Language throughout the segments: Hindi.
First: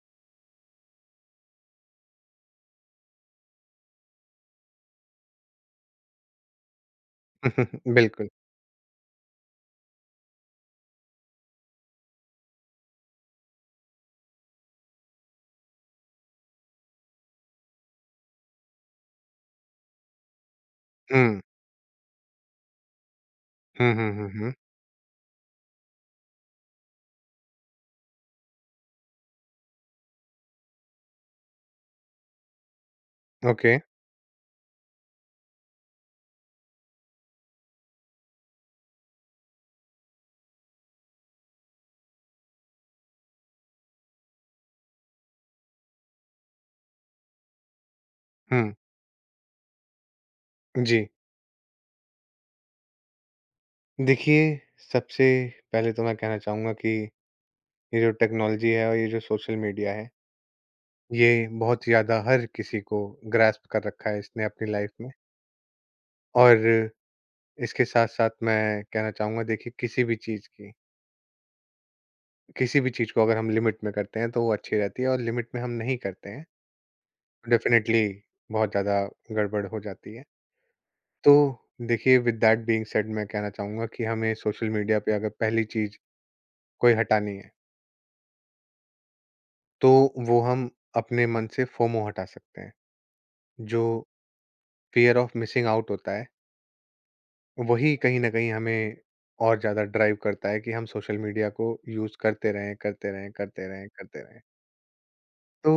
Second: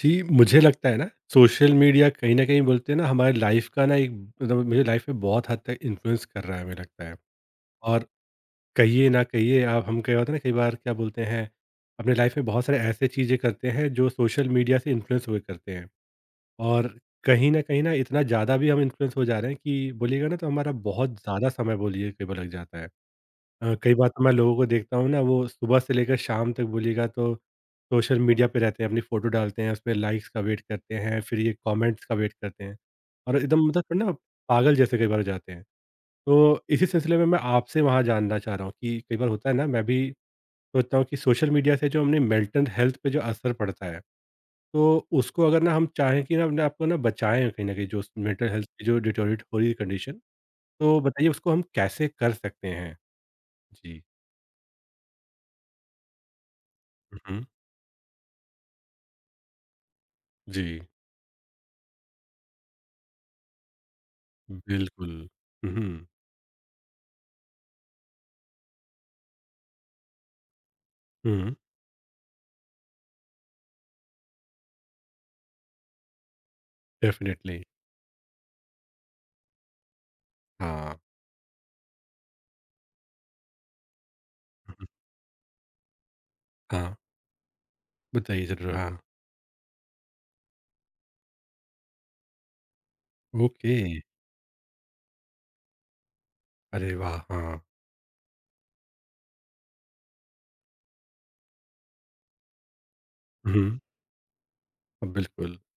जी, मुझे लगता है ना सोशल मीडिया कहीं न कहीं बोलते हैं ना हमारी लाइफ़ का ना एक मतलब मेरी लाइफ़ में बहुत हद तक इन्फ्लुएंस कर रहा है मुझे लगता है। और बिल्कुल। कहिए ना कहिए आप हम क्या होता है ना कई बार क्या बोलते हैं, अपने लाइफ़ में बहुत सारे ऐसे चीज़ें करते हैं जो सोशल मीडिया से इन्फ्लुएंस हुए करते हैं। और कहीं न कहीं ना इतना ज़्यादा भी हम इन्फ्लुएंस हो जा रहे हैं कि बोलिएगा ना तो हमारा बहुत हुँ। ज़्यादा समय बोलिए कई बार लग जाता है। हुँ, कई हुँ, बार तो हुँ, मैं हुँ। लोगों को देखता हूँ ना वो सुबह से लेकर शाम तक बोलिएगा तो सोशल मीडिया पे रहते हैं अपनी फ़ोटो डालते हैं उसमें लाइक्स का वेट करते हैं फिर ये कमेंट्स का वेट करते हैं और एकदम ओके। मतलब थोड़ा ना पागल जैसे कई बार हो जाते हैं तो इसी सिलसिले में मैं आपसे वहाँ जानना चाह रहा हूँ कि कई बार होता है ना मैं भी सोचता हूँ कि सोशल मीडिया से जो हमने मेंटल हेल्थ पे जो असर पड़ता है तो उसको अगर ना हम चाहें कि ना अपने आपको ना बचाएं कहीं ना कहीं जो मेंटल हुँ, हेल्थ की जो डिटोरेट हो रही है कंडीशन तो जी। बताइए उसको हम कैसे कर सकते हैं जी। देखिए, सबसे पहले तो मैं कहना चाहूँगा कि हम्म, ये जो टेक्नोलॉजी है और ये जो सोशल मीडिया है, जी। ये बहुत ज़्यादा हर किसी को ग्रैस्प कर रखा है इसने अपनी लाइफ़ में। बिल्कुल। हुँ, और इसके साथ-साथ मैं कहना चाहूँगा देखिए किसी भी चीज़ की हुँ, किसी भी चीज़ को अगर हम लिमिट में करते हैं, तो वो अच्छी रहती है और लिमिट में हम नहीं करते हैं, डेफ़िनेटली। डेफ़िनेटली बहुत ज़्यादा गड़बड़ हो जाती है। हाँ, तो देखिए विद दैट बीइंग सेड मैं कहना चाहूँगा कि हमें सोशल हुँ, मीडिया पे अगर पहली चीज़ कोई हाँ, हटानी है, बताइए ज़रूर। हाँ, तो वो हम अपने मन से फोमो हटा सकते हैं। ओके, जो फ़ियर ऑफ मिसिंग आउट होता है, अरे वाह! हाँ, वही कहीं न कहीं हमें और ज़्यादा ड्राइव करता है कि हम सोशल मीडिया को यूज़ करते रहें, करते रहें, करते हुँ, रहें, करते रहें। बिल्कुल, तो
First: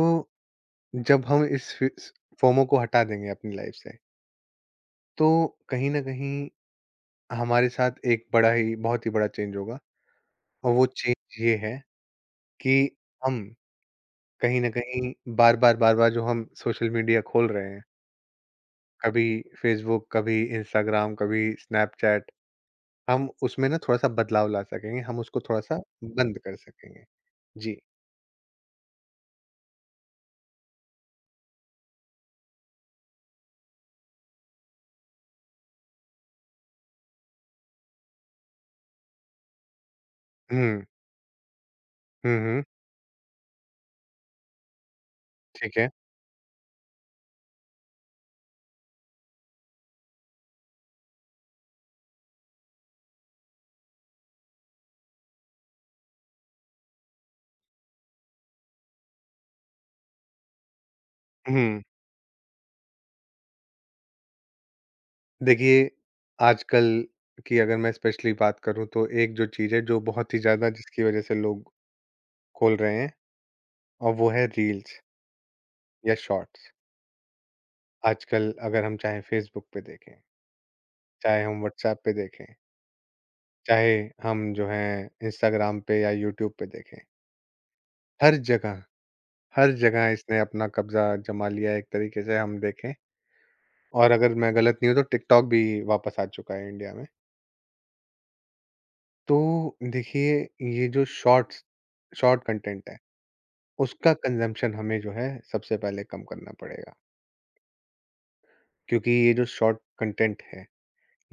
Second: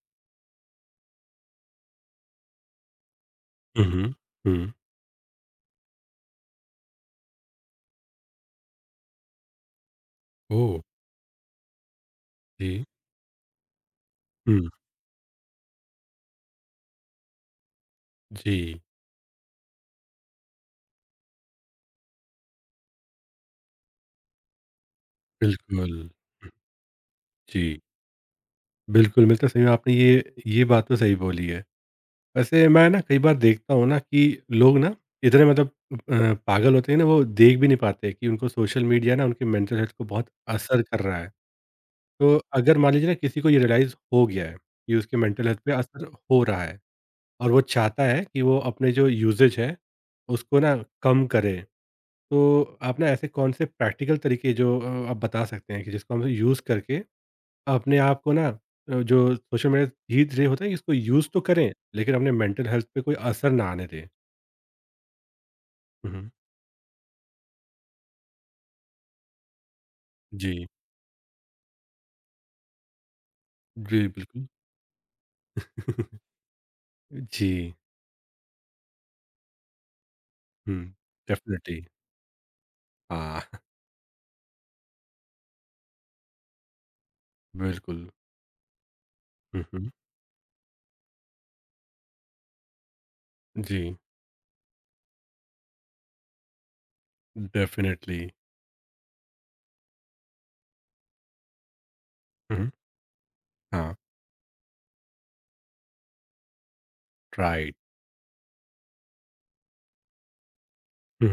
जब हम इस फिस फोमो को हटा देंगे अपनी लाइफ़ से, हुँ, हुँ, तो कहीं न कहीं हमारे साथ एक बड़ा ही बहुत ही बड़ा चेंज होगा और ओह! वो चेंज ये है कि जी, हम कहीं हुँ, न कहीं बार-बार, बार-बार जो हम सोशल मीडिया खोल रहे हैं, जी, कभी फ़ेसबुक, कभी इंस्टाग्राम, कभी स्नैपचैट, हम उसमें ना थोड़ा-सा बदलाव ला सकेंगे, हम उसको थोड़ा-सा बिल्कुल, बंद कर सकेंगे। जी। जी, बिल्कुल, मतलब सही में आपने ये बात तो सही बोली है। वैसे मैं ना कई बार देखता हूँ ना कि लोग ना इतने मतलब पागल होते हैं ना वो देख भी नहीं पाते कि उनको सोशल मीडिया ना उनके मेंटल हेल्थ को बहुत असर हुँ। कर रहा है। तो हुँ, हुँ। अगर मान लीजिए ना किसी को ये रियलाइज़ हो गया है कि उसके मेंटल हेल्थ पे ठीक है। असर हो रहा है और वो चाहता है कि वो अपने जो यूजेज है उसको ना कम करे तो आप ना ऐसे कौन से प्रैक्टिकल तरीके जो आप बता सकते हैं कि जिसको हम यूज़ करके अपने आप को ना जो सोशल मीडिया धीरे धीरे होता है कि इसको यूज़ तो करें हुँ। लेकिन अपने मेंटल हेल्थ पे कोई असर ना आने दें। देखिए, हुँ, आजकल की अगर मैं स्पेशली बात करूँ तो एक जो चीज़ है जो बहुत ही जी। ज़्यादा जिसकी वज़ह से लोग खोल रहे हैं जी। और वो बिल्कुल। है रील्स या शॉर्ट्स। जी। आजकल अगर हम चाहे फ़ेसबुक पे देखें, हुँ, चाहे हम डेफिनिटली। व्हाट्सऐप पे देखें हाँ, चाहे हम जो है इंस्टाग्राम पे या यूट्यूब पे देखें, बिल्कुल। हर जगह, हुँ, हर हुँ, जगह इसने अपना कब्ज़ा जमा लिया है एक तरीके से हम देखें जी। और अगर मैं गलत नहीं हूँ तो टिकटॉक भी वापस आ चुका है इंडिया में। डेफिनिटली। तो देखिए ये जो शॉर्ट हुँ। कंटेंट है, हाँ, उसका कंज़म्पशन हमें जो है सबसे पहले कम करना पड़ेगा, राइट। क्योंकि ये जो शॉर्ट कंटेंट है,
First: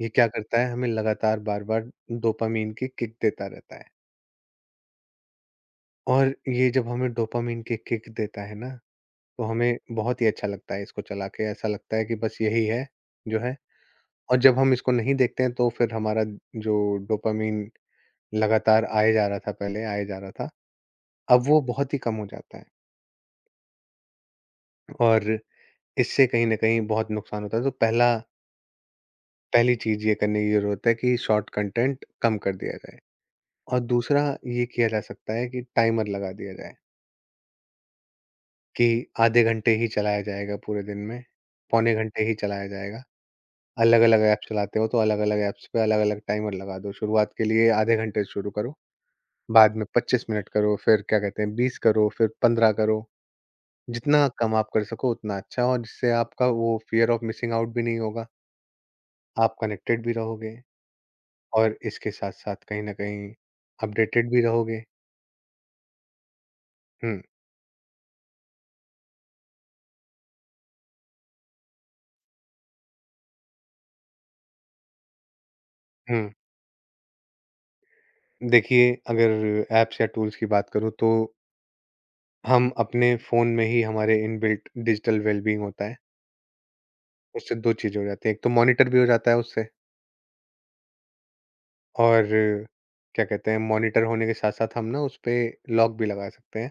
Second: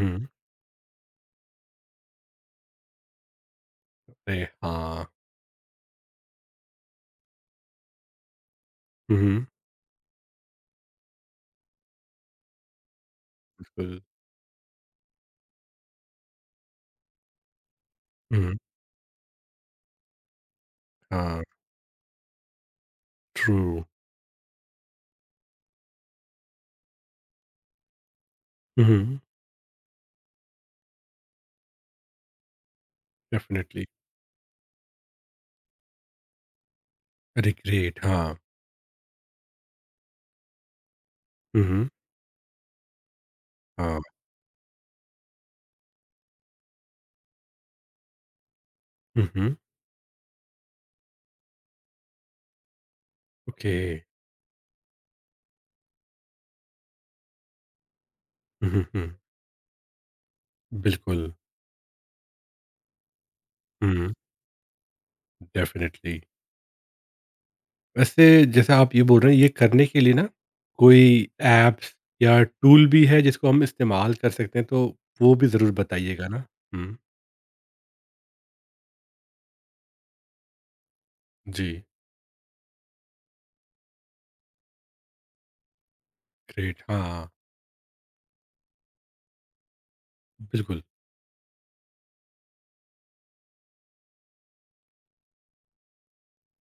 ये क्या करता है हमें लगातार बार-बार डोपामाइन की किक देता रहता है अरे हाँ। और ये जब हमें डोपामाइन की किक देता है ना हुँ, तो हमें बहुत ही अच्छा लगता है इसको चला के, ऐसा लगता है कि बस यही है, जो है बिल्कुल। और जब हम इसको नहीं देखते हैं तो फिर हमारा जो डोपामाइन हुँ, लगातार आए जा रहा था पहले, आए जा रहा था, हाँ, अब वो बहुत ही कम हो जाता है ट्रू। और इससे कहीं न कहीं बहुत नुकसान होता है। तो पहला हुँ, पहली चीज़ ये करने की ज़रूरत है कि शॉर्ट कंटेंट कम कर दिया जाए और डेफ़िनिटली। दूसरा ये किया जा सकता है कि टाइमर लगा दिया जाए रिग्रेट हाँ। कि आधे घंटे ही चलाया जाएगा पूरे दिन में, हुँ, पौने घंटे ही चलाया जाएगा। हाँ। अलग-अलग ऐप चलाते हो, तो अलग-अलग ऐप्स पे अलग-अलग टाइमर लगा दो। शुरुआत के लिए आधे घंटे से शुरू करो, हुँ, बाद में 25 मिनट करो, फिर क्या कहते हैं 20 करो, फिर 15 करो। ओके। जितना कम आप कर सको उतना अच्छा और जिससे आपका वो फ़ियर ऑफ मिसिंग आउट भी नहीं होगा, हुँ, हुँ, आप कनेक्टेड भी रहोगे बिल्कुल। और इसके साथ-साथ कहीं न कहीं हुँ, अपडेटेड भी रहोगे। डेफ़िनिटली। हुँ, वैसे जैसा आप ये बोल रहे हैं, ये करने के लिए ना कोई ऐप्स या टूल भी है जिसको हम इस्तेमाल कर सकते हैं, तो वो भी ज़रूर बताइएगा हुँ। ना? हुँ, देखिए अगर ऐप्स या टूल्स की बात करूँ तो जी, हम अपने फ़ोन में ही हमारे इनबिल्ट डिजिटल वेलबीइंग होता है, ग्रेट। हाँ, उससे 2 चीज़ें हो जाती हैं, एक तो मॉनिटर भी हो जाता है उससे बिल्कुल। और क्या कहते हैं मॉनिटर होने के साथ साथ हम ना उस पे लॉक भी लगा सकते हैं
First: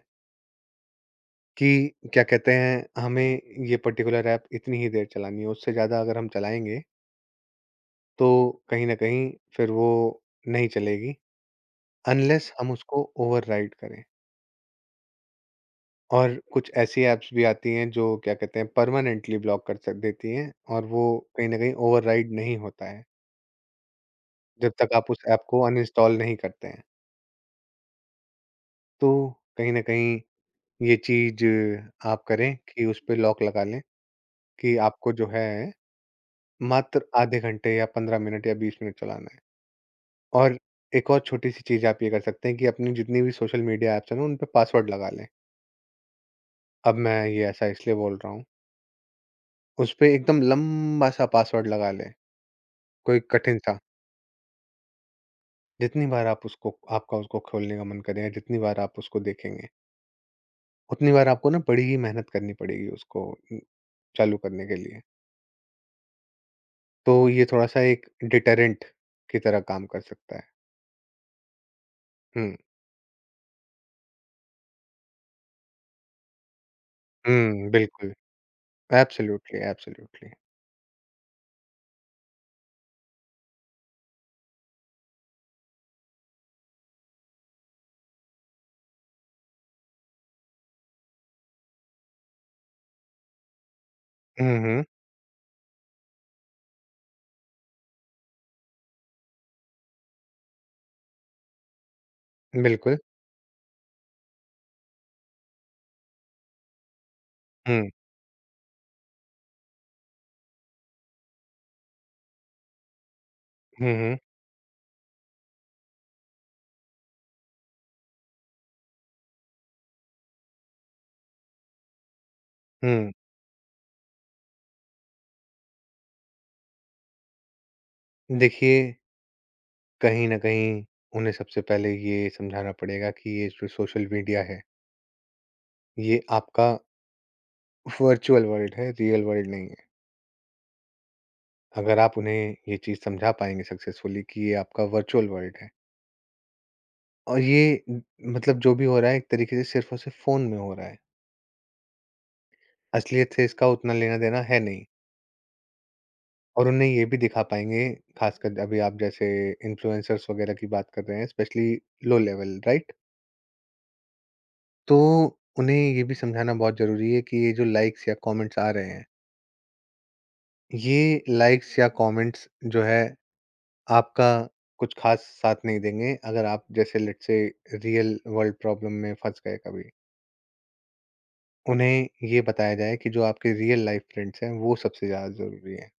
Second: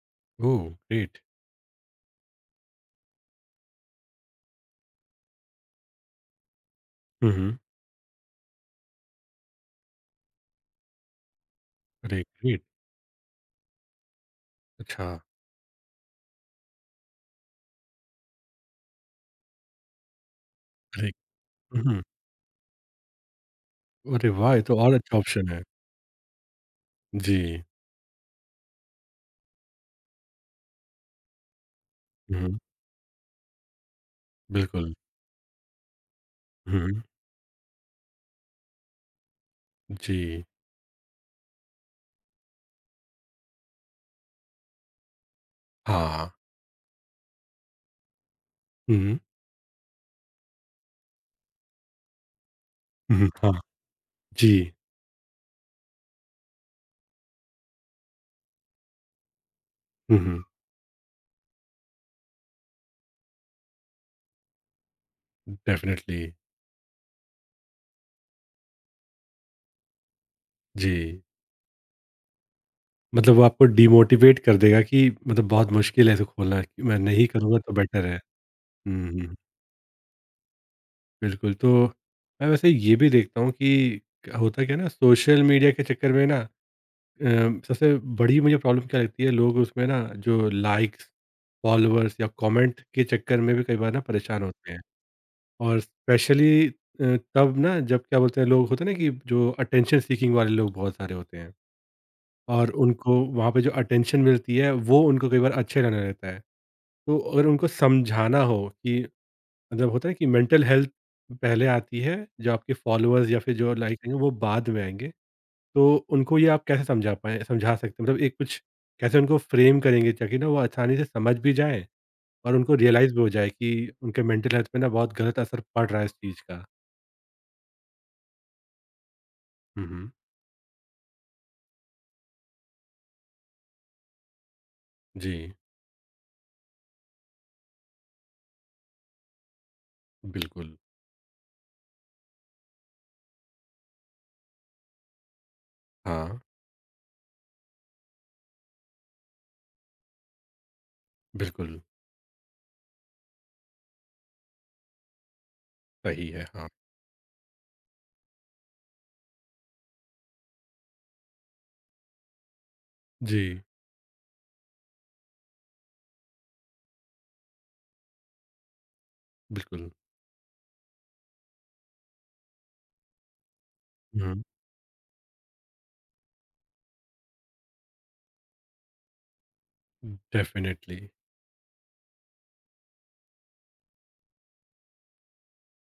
ओह! ग्रेट। कि क्या कहते हैं हमें ये पर्टिकुलर ऐप इतनी ही देर चलानी है उससे ज़्यादा अगर हम चलाएंगे हुँ, हुँ। तो कहीं ना कहीं फिर वो नहीं चलेगी अरे अनलेस ग्रेट! हम उसको ओवरराइड करें अच्छा। और कुछ ऐसी ऐप्स भी आती हैं जो क्या कहते हैं परमानेंटली ब्लॉक कर सक देती हैं और वो अरे! कहीं ना कहीं हुँ, हुँ। ओवरराइड नहीं होता है अरे वाह! ये जब तो और तक आप अच्छा उस ऐप ऑप्शन है। को अनइंस्टॉल नहीं करते हैं जी। तो कहीं ना कहीं ये चीज़ आप करें हुँ, कि उसपे लॉक लगा लें कि बिल्कुल। आपको जो है मात्र हुँ, आधे घंटे या 15 मिनट या 20 मिनट चलाना है। जी। और एक और छोटी-सी चीज़ आप ये कर सकते हैं कि अपनी जितनी भी सोशल मीडिया ऐप्स हैं ना, उन पे पासवर्ड लगा लें। हाँ। अब मैं ये ऐसा इसलिए बोल रहा हूँ, हुँ, उसपे एकदम लंबा-सा पासवर्ड लगा लें, कोई हुँ, हाँ। कठिन-सा। जी। जितनी बार आप उसको आपका उसको खोलने का मन करे या जितनी बार आप उसको देखेंगे, हुँ, हुँ, उतनी बार आपको ना बड़ी ही मेहनत करनी पड़ेगी उसको उम, चालू करने के लिए। डेफ़िनेटली। तो ये थोड़ा-सा एक डिटरेंट की तरह काम कर सकता है। जी। हुँ। मतलब वो आपको डिमोटिवेट कर देगा कि मतलब बहुत मुश्किल है इसे खोलना, कि मैं नहीं करूँगा हुँ, तो बेटर बिल्कुल। है। हुँ, हुँ, एब्सोल्युटली, एब्सोल्युटली। बिल्कुल। तो मैं वैसे ये भी देखता हूँ कि क्या होता क्या है ना सोशल मीडिया के चक्कर में ना अ, सबसे बड़ी मुझे प्रॉब्लम क्या लगती है लोग उसमें ना जो लाइक्स, फॉलोअर्स या कमेंट के चक्कर में भी कई बार ना परेशान हुँ, होते हैं। हुँ, और स्पेशली तब ना जब क्या बोलते हैं लोग होते हैं ना कि जो अटेंशन सीकिंग वाले लोग बहुत सारे होते हैं। और बिल्कुल। उनको वहाँ पे जो अटेंशन मिलती है वो उनको कई बार अच्छे लगने लगता है। तो अगर उनको हुँ, समझाना हो कि मतलब होता है कि मेंटल हेल्थ पहले आती है, जो आपके फॉलोअर्स या फिर जो हुँ, लाइक हैं हुँ, वो बाद में आएँगे। तो उनको ये आप कैसे समझा पाएँ समझा सकते हैं? मतलब एक कुछ कैसे उनको फ्रेम करेंगे ताकि ना वो आसानी से समझ भी जाएँ और उनको हुँ। रियलाइज़ भी हो जाए कि उनके मेंटल हेल्थ पे ना बहुत गलत असर पड़ रहा है इस चीज़ का? देखिए, हुँ, हुँ। कहीं न कहीं उन्हें सबसे पहले ये समझाना पड़ेगा कि ये जो सोशल मीडिया है, जी। ये आपका वर्चुअल वर्ल्ड है, रियल वर्ल्ड नहीं है। बिल्कुल। अगर आप उन्हें ये चीज़ समझा पाएँगे सक्सेसफुली कि ये आपका वर्चुअल वर्ल्ड है हाँ, और ये मतलब जो भी हो रहा है एक तरीके से सिर्फ़ और सिर्फ़ फ़ोन में हो रहा है, बिल्कुल असलियत से इसका उतना लेना-देना है नहीं। सही है, हाँ। और उन्हें ये भी दिखा पाएँगे, ख़ासकर अभी आप जैसे इन्फ्लुएंसर्स वग़ैरह की बात कर रहे हैं, स्पेशली लो लेवल, राइट? जी। तो उन्हें ये भी समझाना बहुत ज़रूरी है कि ये जो लाइक्स या कमेंट्स आ रहे हैं, बिल्कुल। ये लाइक्स या कमेंट्स जो है, आपका हुँ, कुछ ख़ास साथ नहीं देंगे, अगर आप जैसे let's say real world problem में फँस गए कभी। डेफ़िनेटली। उन्हें ये बताया जाए कि जो आपके रियल लाइफ फ्रेंड्स हैं, वो सबसे ज़्यादा ज़रूरी हैं।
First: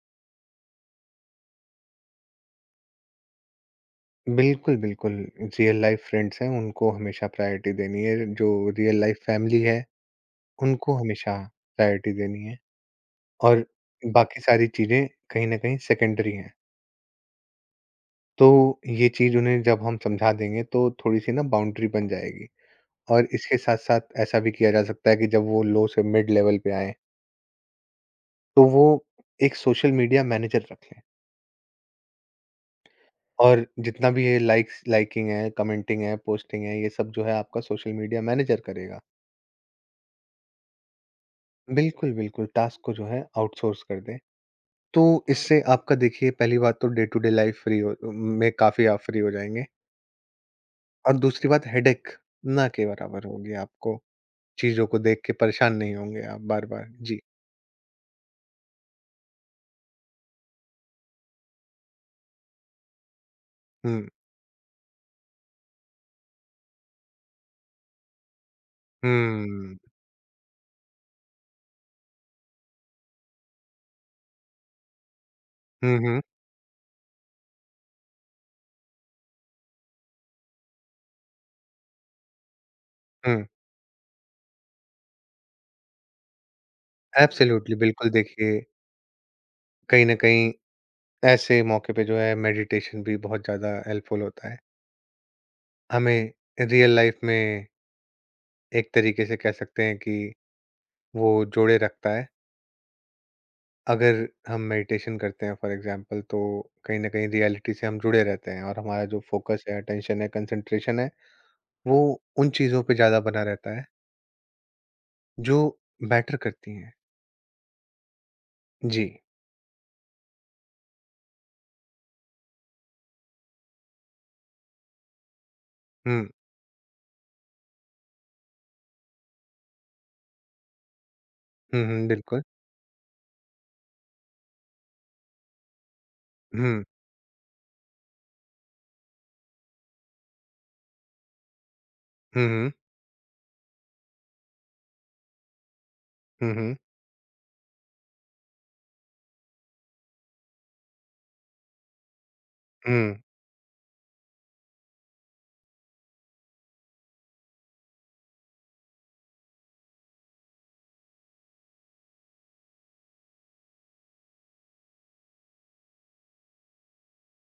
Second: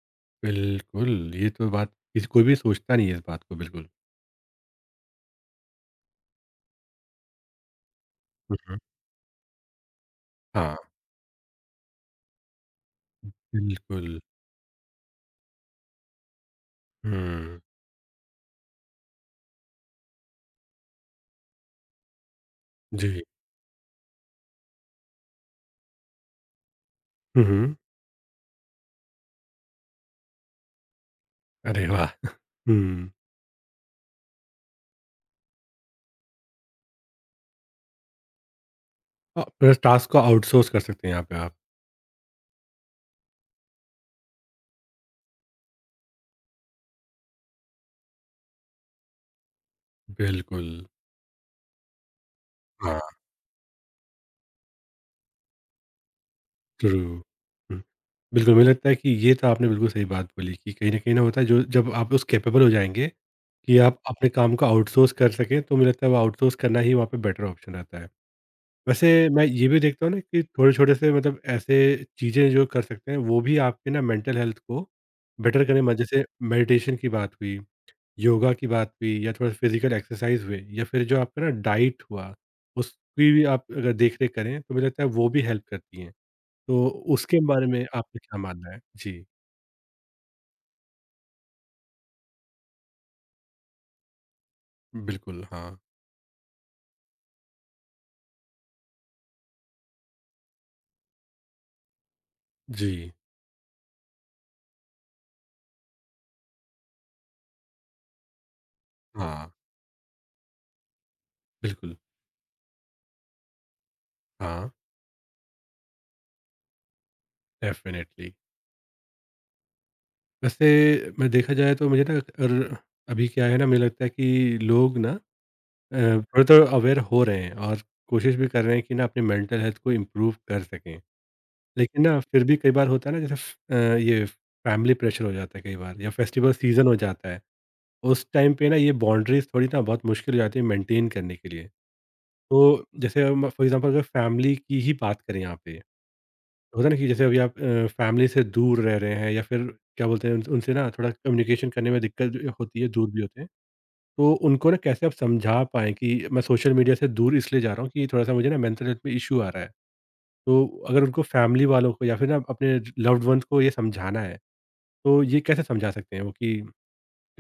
बिल्कुल, ये तो बात इस कोई भी सोचता नहीं है इस बात को बिल्कुल। बिल्कुल, बिल्कुल। रियल लाइफ़ फ्रेंड्स हैं, उनको हमेशा प्रायोरिटी देनी है। जो हुँ, हुँ। रियल लाइफ़ फैमिली है, हाँ। उनको हमेशा प्रायोरिटी देनी है और बिल्कुल। बाकी सारी चीज़ें कहीं न कहीं सेकेंडरी हैं। हुँ, तो ये चीज़ उन्हें जब हम समझा देंगे, तो थोड़ी-सी ना बाउंड्री बन जाएगी जी। और इसके साथ-साथ ऐसा भी किया जा सकता है कि जब वो लो से मिड लेवल पे आएँ, हुँ, हुँ। तो वो एक सोशल मीडिया मैनेजर रख लें अरे वाह! हुँ। और जितना भी ये लाइक्स लाइकिंग है, कमेंटिंग है, पोस्टिंग है, ये सब जो है आपका सोशल मीडिया मैनेजर करेगा। हाँ, मतलब टास्क को आउटसोर्स कर सकते हैं यहाँ पे आप। बिल्कुल, बिल्कुल, टास्क को जो है आउटसोर्स कर दें। तो इससे आपका देखिए पहली बात तो day to day life free हो में काफ़ी आप फ्री हो जाएँगे बिल्कुल, और दूसरी बात हेडेक ना के हाँ। बराबर होगी आपको, चीज़ों को देख के परेशान नहीं होंगे आप बार-बार। ट्रू। जी। हुँ, बिल्कुल मुझे लगता है कि ये तो आपने बिल्कुल सही बात बोली कि कहीं न कहीं ना होता है जो जब आप उस कैपेबल हो जाएँगे कि आप हुँ। अपने काम को आउटसोर्स कर सकें, तो मुझे लगता है वो आउटसोर्स करना ही वहाँ पे बेटर ऑप्शन रहता है। वैसे मैं ये हुँ। भी देखता हूँ ना कि थोड़े-छोटे से मतलब ऐसे चीज़ें जो कर सकते हैं, वो भी आपके ना मेंटल हेल्थ को बेटर करने में हुँ, हुँ, जैसे मेडिटेशन की बात हुई योगा की बात हुई या थोड़ा फिज़िकल एक्सरसाइज़ हुए या फिर जो आपका ना डाइट हुआ, उसकी हुँ। भी आप अगर देख-रेख करें तो मुझे लगता है वो भी हेल्प करती हैं। तो उसके बारे एब्सोल्यूटली, में बिल्कुल आपका क्या देखिए, मानना है? जी, कहीं न कहीं ऐसे मौके पे जो है मेडिटेशन भी बहुत ज़्यादा हेल्पफुल होता है। बिल्कुल, हाँ। हमें रियल लाइफ़ में एक तरीके से कह सकते हैं कि वो जोड़े रखता है। जी, अगर हम मेडिटेशन करते हैं फॉर एग्जांपल तो कहीं न कहीं रियलिटी से हम जुड़े रहते हैं और हमारा जो हाँ, फोकस है, अटेंशन है, कंसंट्रेशन है, बिल्कुल, वो उन चीज़ों पे ज़्यादा बना रहता है हाँ, जो मैटर करती हैं। डेफ़िनेटली। जी। वैसे मैं देखा जाए तो मुझे ना अर अभी क्या है ना मुझे लगता है कि लोग ना हुँ। थोड़ा-थोड़ा अवेयर हो रहे हैं और कोशिश भी कर रहे हैं कि ना अपनी मेंटल हेल्थ को इम्प्रूव कर सकें। हुँ, लेकिन हुँ, ना बिल्कुल। फिर भी कई बार होता है ना जैसे ये फैमिली प्रेशर हो जाता है कई बार या फेस्टिवल हुँ। सीज़न हो जाता है। उस टाइम पे ना ये बाउंड्रीज़ थोड़ी ना बहुत मुश्किल हो जाती है मेंटेन करने के लिए। हुँ, हुँ। तो जैसे हम फॉर एग्ज़ाम्पल अगर फैमिली की ही बात करें यहाँ पे, हुँ, हुँ। तो होता है ना कि जैसे अभी आप फैमिली से दूर रह रहे हैं या फिर क्या बोलते हैं उन उनसे ना थोड़ा कम्युनिकेशन करने में दिक्कत भी होती है, दूर भी हुँ। होते हैं। तो उनको ना कैसे आप समझा पाएँ कि मैं सोशल मीडिया से दूर इसलिए जा रहा हूँ कि थोड़ा-सा मुझे ना मेंटल हेल्थ में इश्यू आ रहा है? तो अगर उनको फैमिली वालों को या फिर ना अपने लव्ड वन्स को ये समझाना है, तो ये कैसे समझा सकते हैं वो कि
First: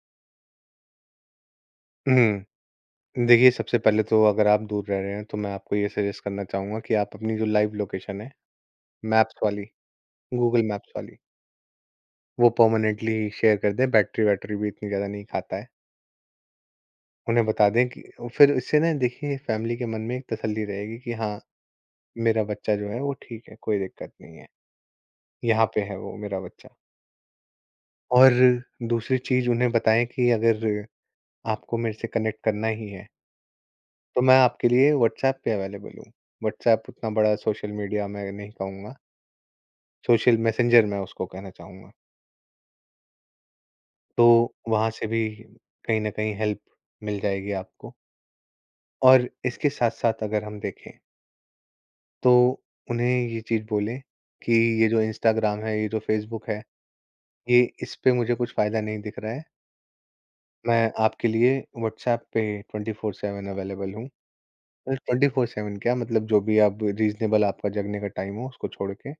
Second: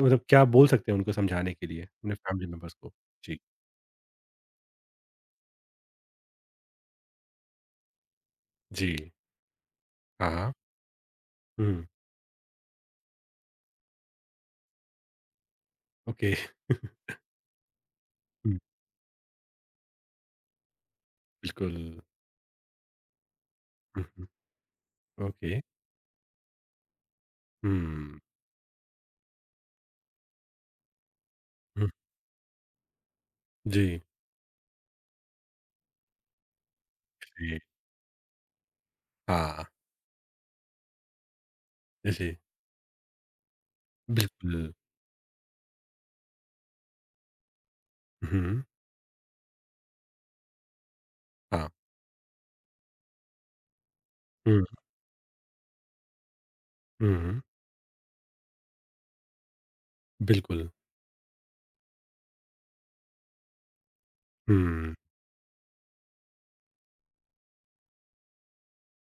मतलब क्या बोल सकते हैं उनको समझाने के लिए अपने फैमिली हुँ। मेंबर्स को? जी। देखिए, सबसे पहले तो अगर आप दूर रह रहे हैं तो मैं आपको ये सजेस्ट करना चाहूँगा कि आप अपनी जो लाइव लोकेशन है, जी। मैप्स वाली, हाँ, हाँ। गूगल मैप्स वाली, हुँ, वो परमानेंटली शेयर कर दें, बैटरी-वैटरी भी इतनी ज़्यादा नहीं खाता है। ओके। उन्हें बता दें कि फिर हुँ। इससे ना देखिए फैमिली के मन में एक तसल्ली रहेगी कि हाँ, बिल्कुल। मेरा बच्चा जो है वो ठीक है, कोई हुँ, दिक्कत हुँ। नहीं है, ओके। यहाँ पे है वो मेरा बच्चा। हुँ, और दूसरी चीज़ उन्हें बताएँ कि अगर आपको हुँ। मेरे से कनेक्ट करना ही है, जी। तो मैं आपके लिए व्हाट्सऐप पे अवेलेबल हूँ। व्हाट्सऐप उतना बड़ा जी। सोशल मीडिया मैं नहीं कहूँगा, हाँ, सोशल मैसेंजर मैं उसको कहना चाहूँगा। जी। तो बिल्कुल। वहाँ से भी कहीं न कहीं हेल्प मिल जाएगी आपको। हुँ। और इसके साथ-साथ अगर हम देखें हाँ। तो उन्हें ये चीज़ बोले कि हुँ, ये जो इंस्टाग्राम है, ये जो फ़ेसबुक है, हुँ। ये इस पे मुझे कुछ फ़ायदा नहीं दिख रहा है। बिल्कुल। मैं आपके लिए व्हाट्सएप पे 24/7 अवेलेबल हूँ। हुँ, 24/7 क्या मतलब जो भी आप रीज़नेबल आपका जगने का टाइम हो उसको छोड़ के,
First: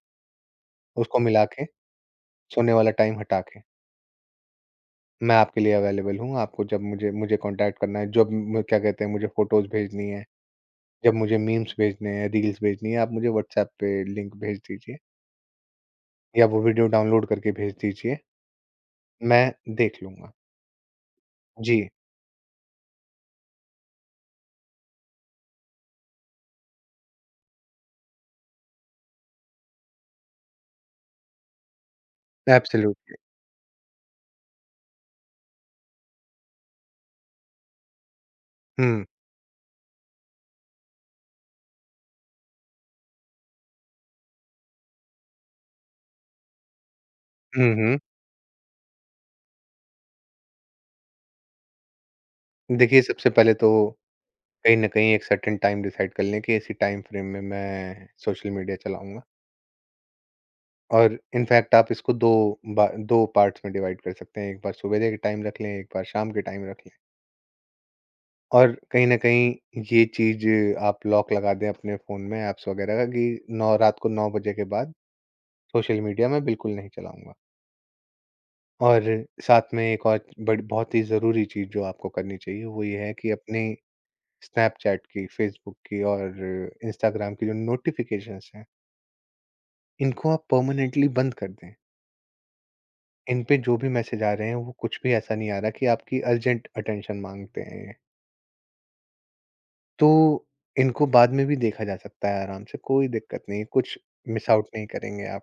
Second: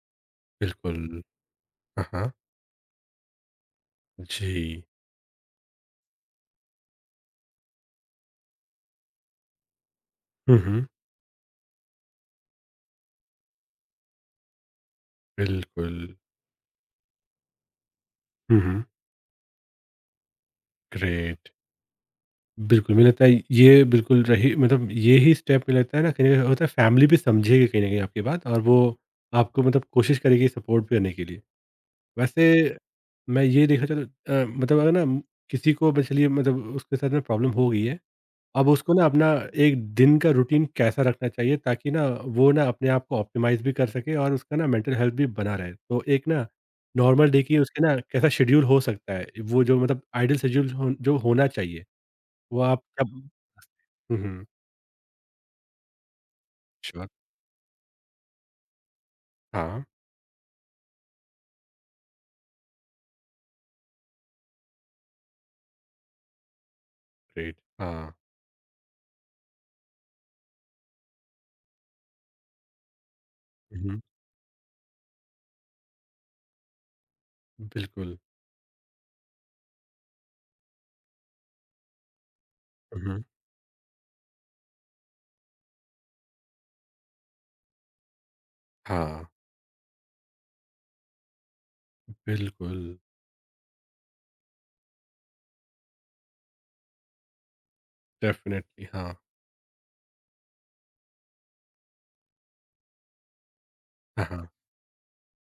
उसको बिल्कुल। मिला के, हाँ, हाँ। सोने वाला टाइम हटा के, जी। मैं आपके लिए अवेलेबल हूँ। आपको जब मुझे मुझे कॉन्टैक्ट करना है, जब म क्या कहते हैं मुझे फ़ोटोज़ भेजनी है, हुँ, हुँ। जब मुझे मीम्स भेजने हैं, रील्स भेजनी है, आप मुझे व्हाट्सएप पे लिंक भेज दीजिए बिल्कुल। या वो वीडियो डाउनलोड करके भेज दीजिए। हुँ, हुँ। मैं देख लूँगा। ग्रेट। जी, बिल्कुल, मुझे लगता है ये बिल्कुल रही मतलब ये ही स्टेप मुझे लगता है ना कहीं न कहीं होता है फैमिली भी समझेगी कहीं न कहीं आपकी बात और वो आपको मतलब कोशिश करेगी सपोर्ट भी करने के लिए। वैसे एब्सोल्युटली। मैं ये देखना चाहता हूँ मतलब अगर ना किसी को ब चलिए मतलब उसके साथ में प्रॉब्लम हो गई है, अब उसको ना हुँ, अपना एक दिन का रूटीन कैसा रखना चाहिए ताकि ना वो ना अपने आप को ऑप्टिमाइज़ भी कर सके और उसका ना मेंटल हेल्थ भी बना रहे? तो एक ना नॉर्मल डे की हुँ, उसके ना हुँ। कैसा शेड्यूल हो सकता है? वो जो मतलब आइडियल शेड्यूल हो जो होना चाहिए। वो आप देखिए, कब सबसे पहले तो हुँ, हुँ। कहीं न कहीं एक सर्टेन टाइम डिसाइड कर लें कि इसी टाइम श्योर फ्रेम में मैं सोशल मीडिया चलाऊँगा हाँ, और इनफैक्ट आप इसको 2 बा 2 पार्ट्स में डिवाइड कर सकते हैं। एक बार सुबेरे के टाइम रख लें, एक बार शाम के टाइम रख लें ग्रेट हाँ। और कहीं न कहीं ये चीज़ आप लॉक लगा दें अपने फ़ोन में ऐप्स वगैरह का कि नौ हुँ, रात हुँ। को 9 बजे के बाद सोशल मीडिया मैं बिल्कुल नहीं चलाऊँगा। बिल्कुल। और साथ में एक और बड़ी बहुत ही ज़रूरी चीज़ जो आपको करनी चाहिए वो ये हुँ, है हुँ। कि अपनी स्नैपचैट की, फ़ेसबुक की और इंस्टाग्राम की जो नोटिफ़िकेशंस हैं, हाँ, इनको आप परमानेंटली बंद कर दें। बिल्कुल, इन पे जो भी मैसेज आ रहे हैं वो कुछ भी ऐसा नहीं आ रहा कि आपकी अर्जेंट अटेंशन माँगते हैं ये। डेफ़िनिटली हाँ। तो इनको बाद में भी देखा जा सकता है आराम से, कोई दिक्कत नहीं है, कुछ हाँ, हाँ, मिस आउट नहीं करेंगे आप।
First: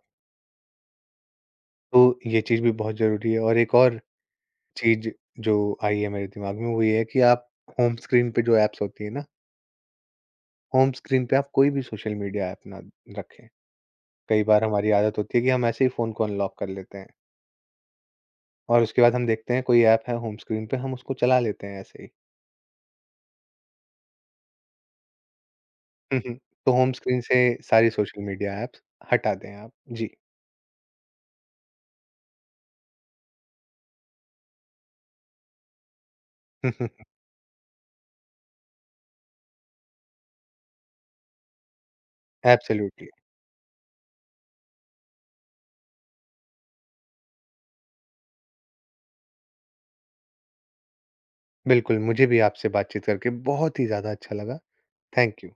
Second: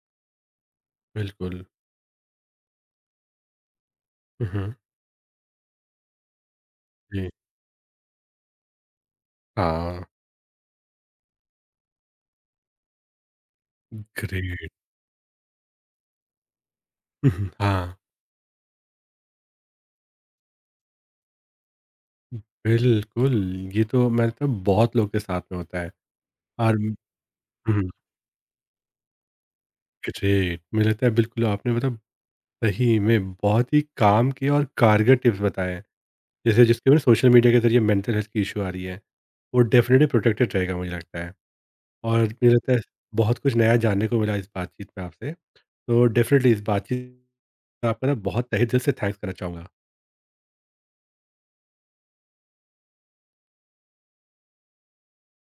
बिल्कुल। तो ये चीज़ भी बहुत ज़रूरी है और एक और हुँ, हुँ। चीज़ जो आई है मेरे दिमाग में वो ये है कि जी। आप होम स्क्रीन पे जो ऐप्स होती है ना हाँ, होम स्क्रीन पे आप कोई भी सोशल मीडिया ऐप ना रखें। कई बार ग्रेट। हमारी आदत होती है कि हम ऐसे ही फ़ोन को अनलॉक कर लेते हैं हुँ, हुँ। हाँ, और उसके बाद हम देखते हैं कोई ऐप है होम स्क्रीन पे, हम उसको चला लेते हैं ऐसे ही। बिल्कुल, ये तो मैं तो बहुत लोग के साथ में होता है हुँ, हुँ। तो और होम हुँ, स्क्रीन से सारी हुँ, सोशल मीडिया ऐप्स हटा दें आप। जी। ग्रेट। मुझे लगता है बिल्कुल आपने मतलब सही में बहुत ही काम के और कारगर टिप्स बताए हैं। जैसे जिसके वजह सोशल मीडिया के ज़रिए मेंटल हेल्थ की इश्यू आ रही है, वो डेफ़िनिटली प्रोटेक्टेड रहेगा मुझे लगता है। और मुझे लगता है एब्सोल्युटली। बहुत कुछ नया जानने को मिला इस बातचीत में आपसे। तो डेफ़िनेटली इस बातचीत में आपका ना बहुत तहे दिल से थैंक्स करना चाहूँगा। बिल्कुल, मुझे भी आपसे बातचीत करके बहुत ही ज़्यादा अच्छा लगा। Thank you.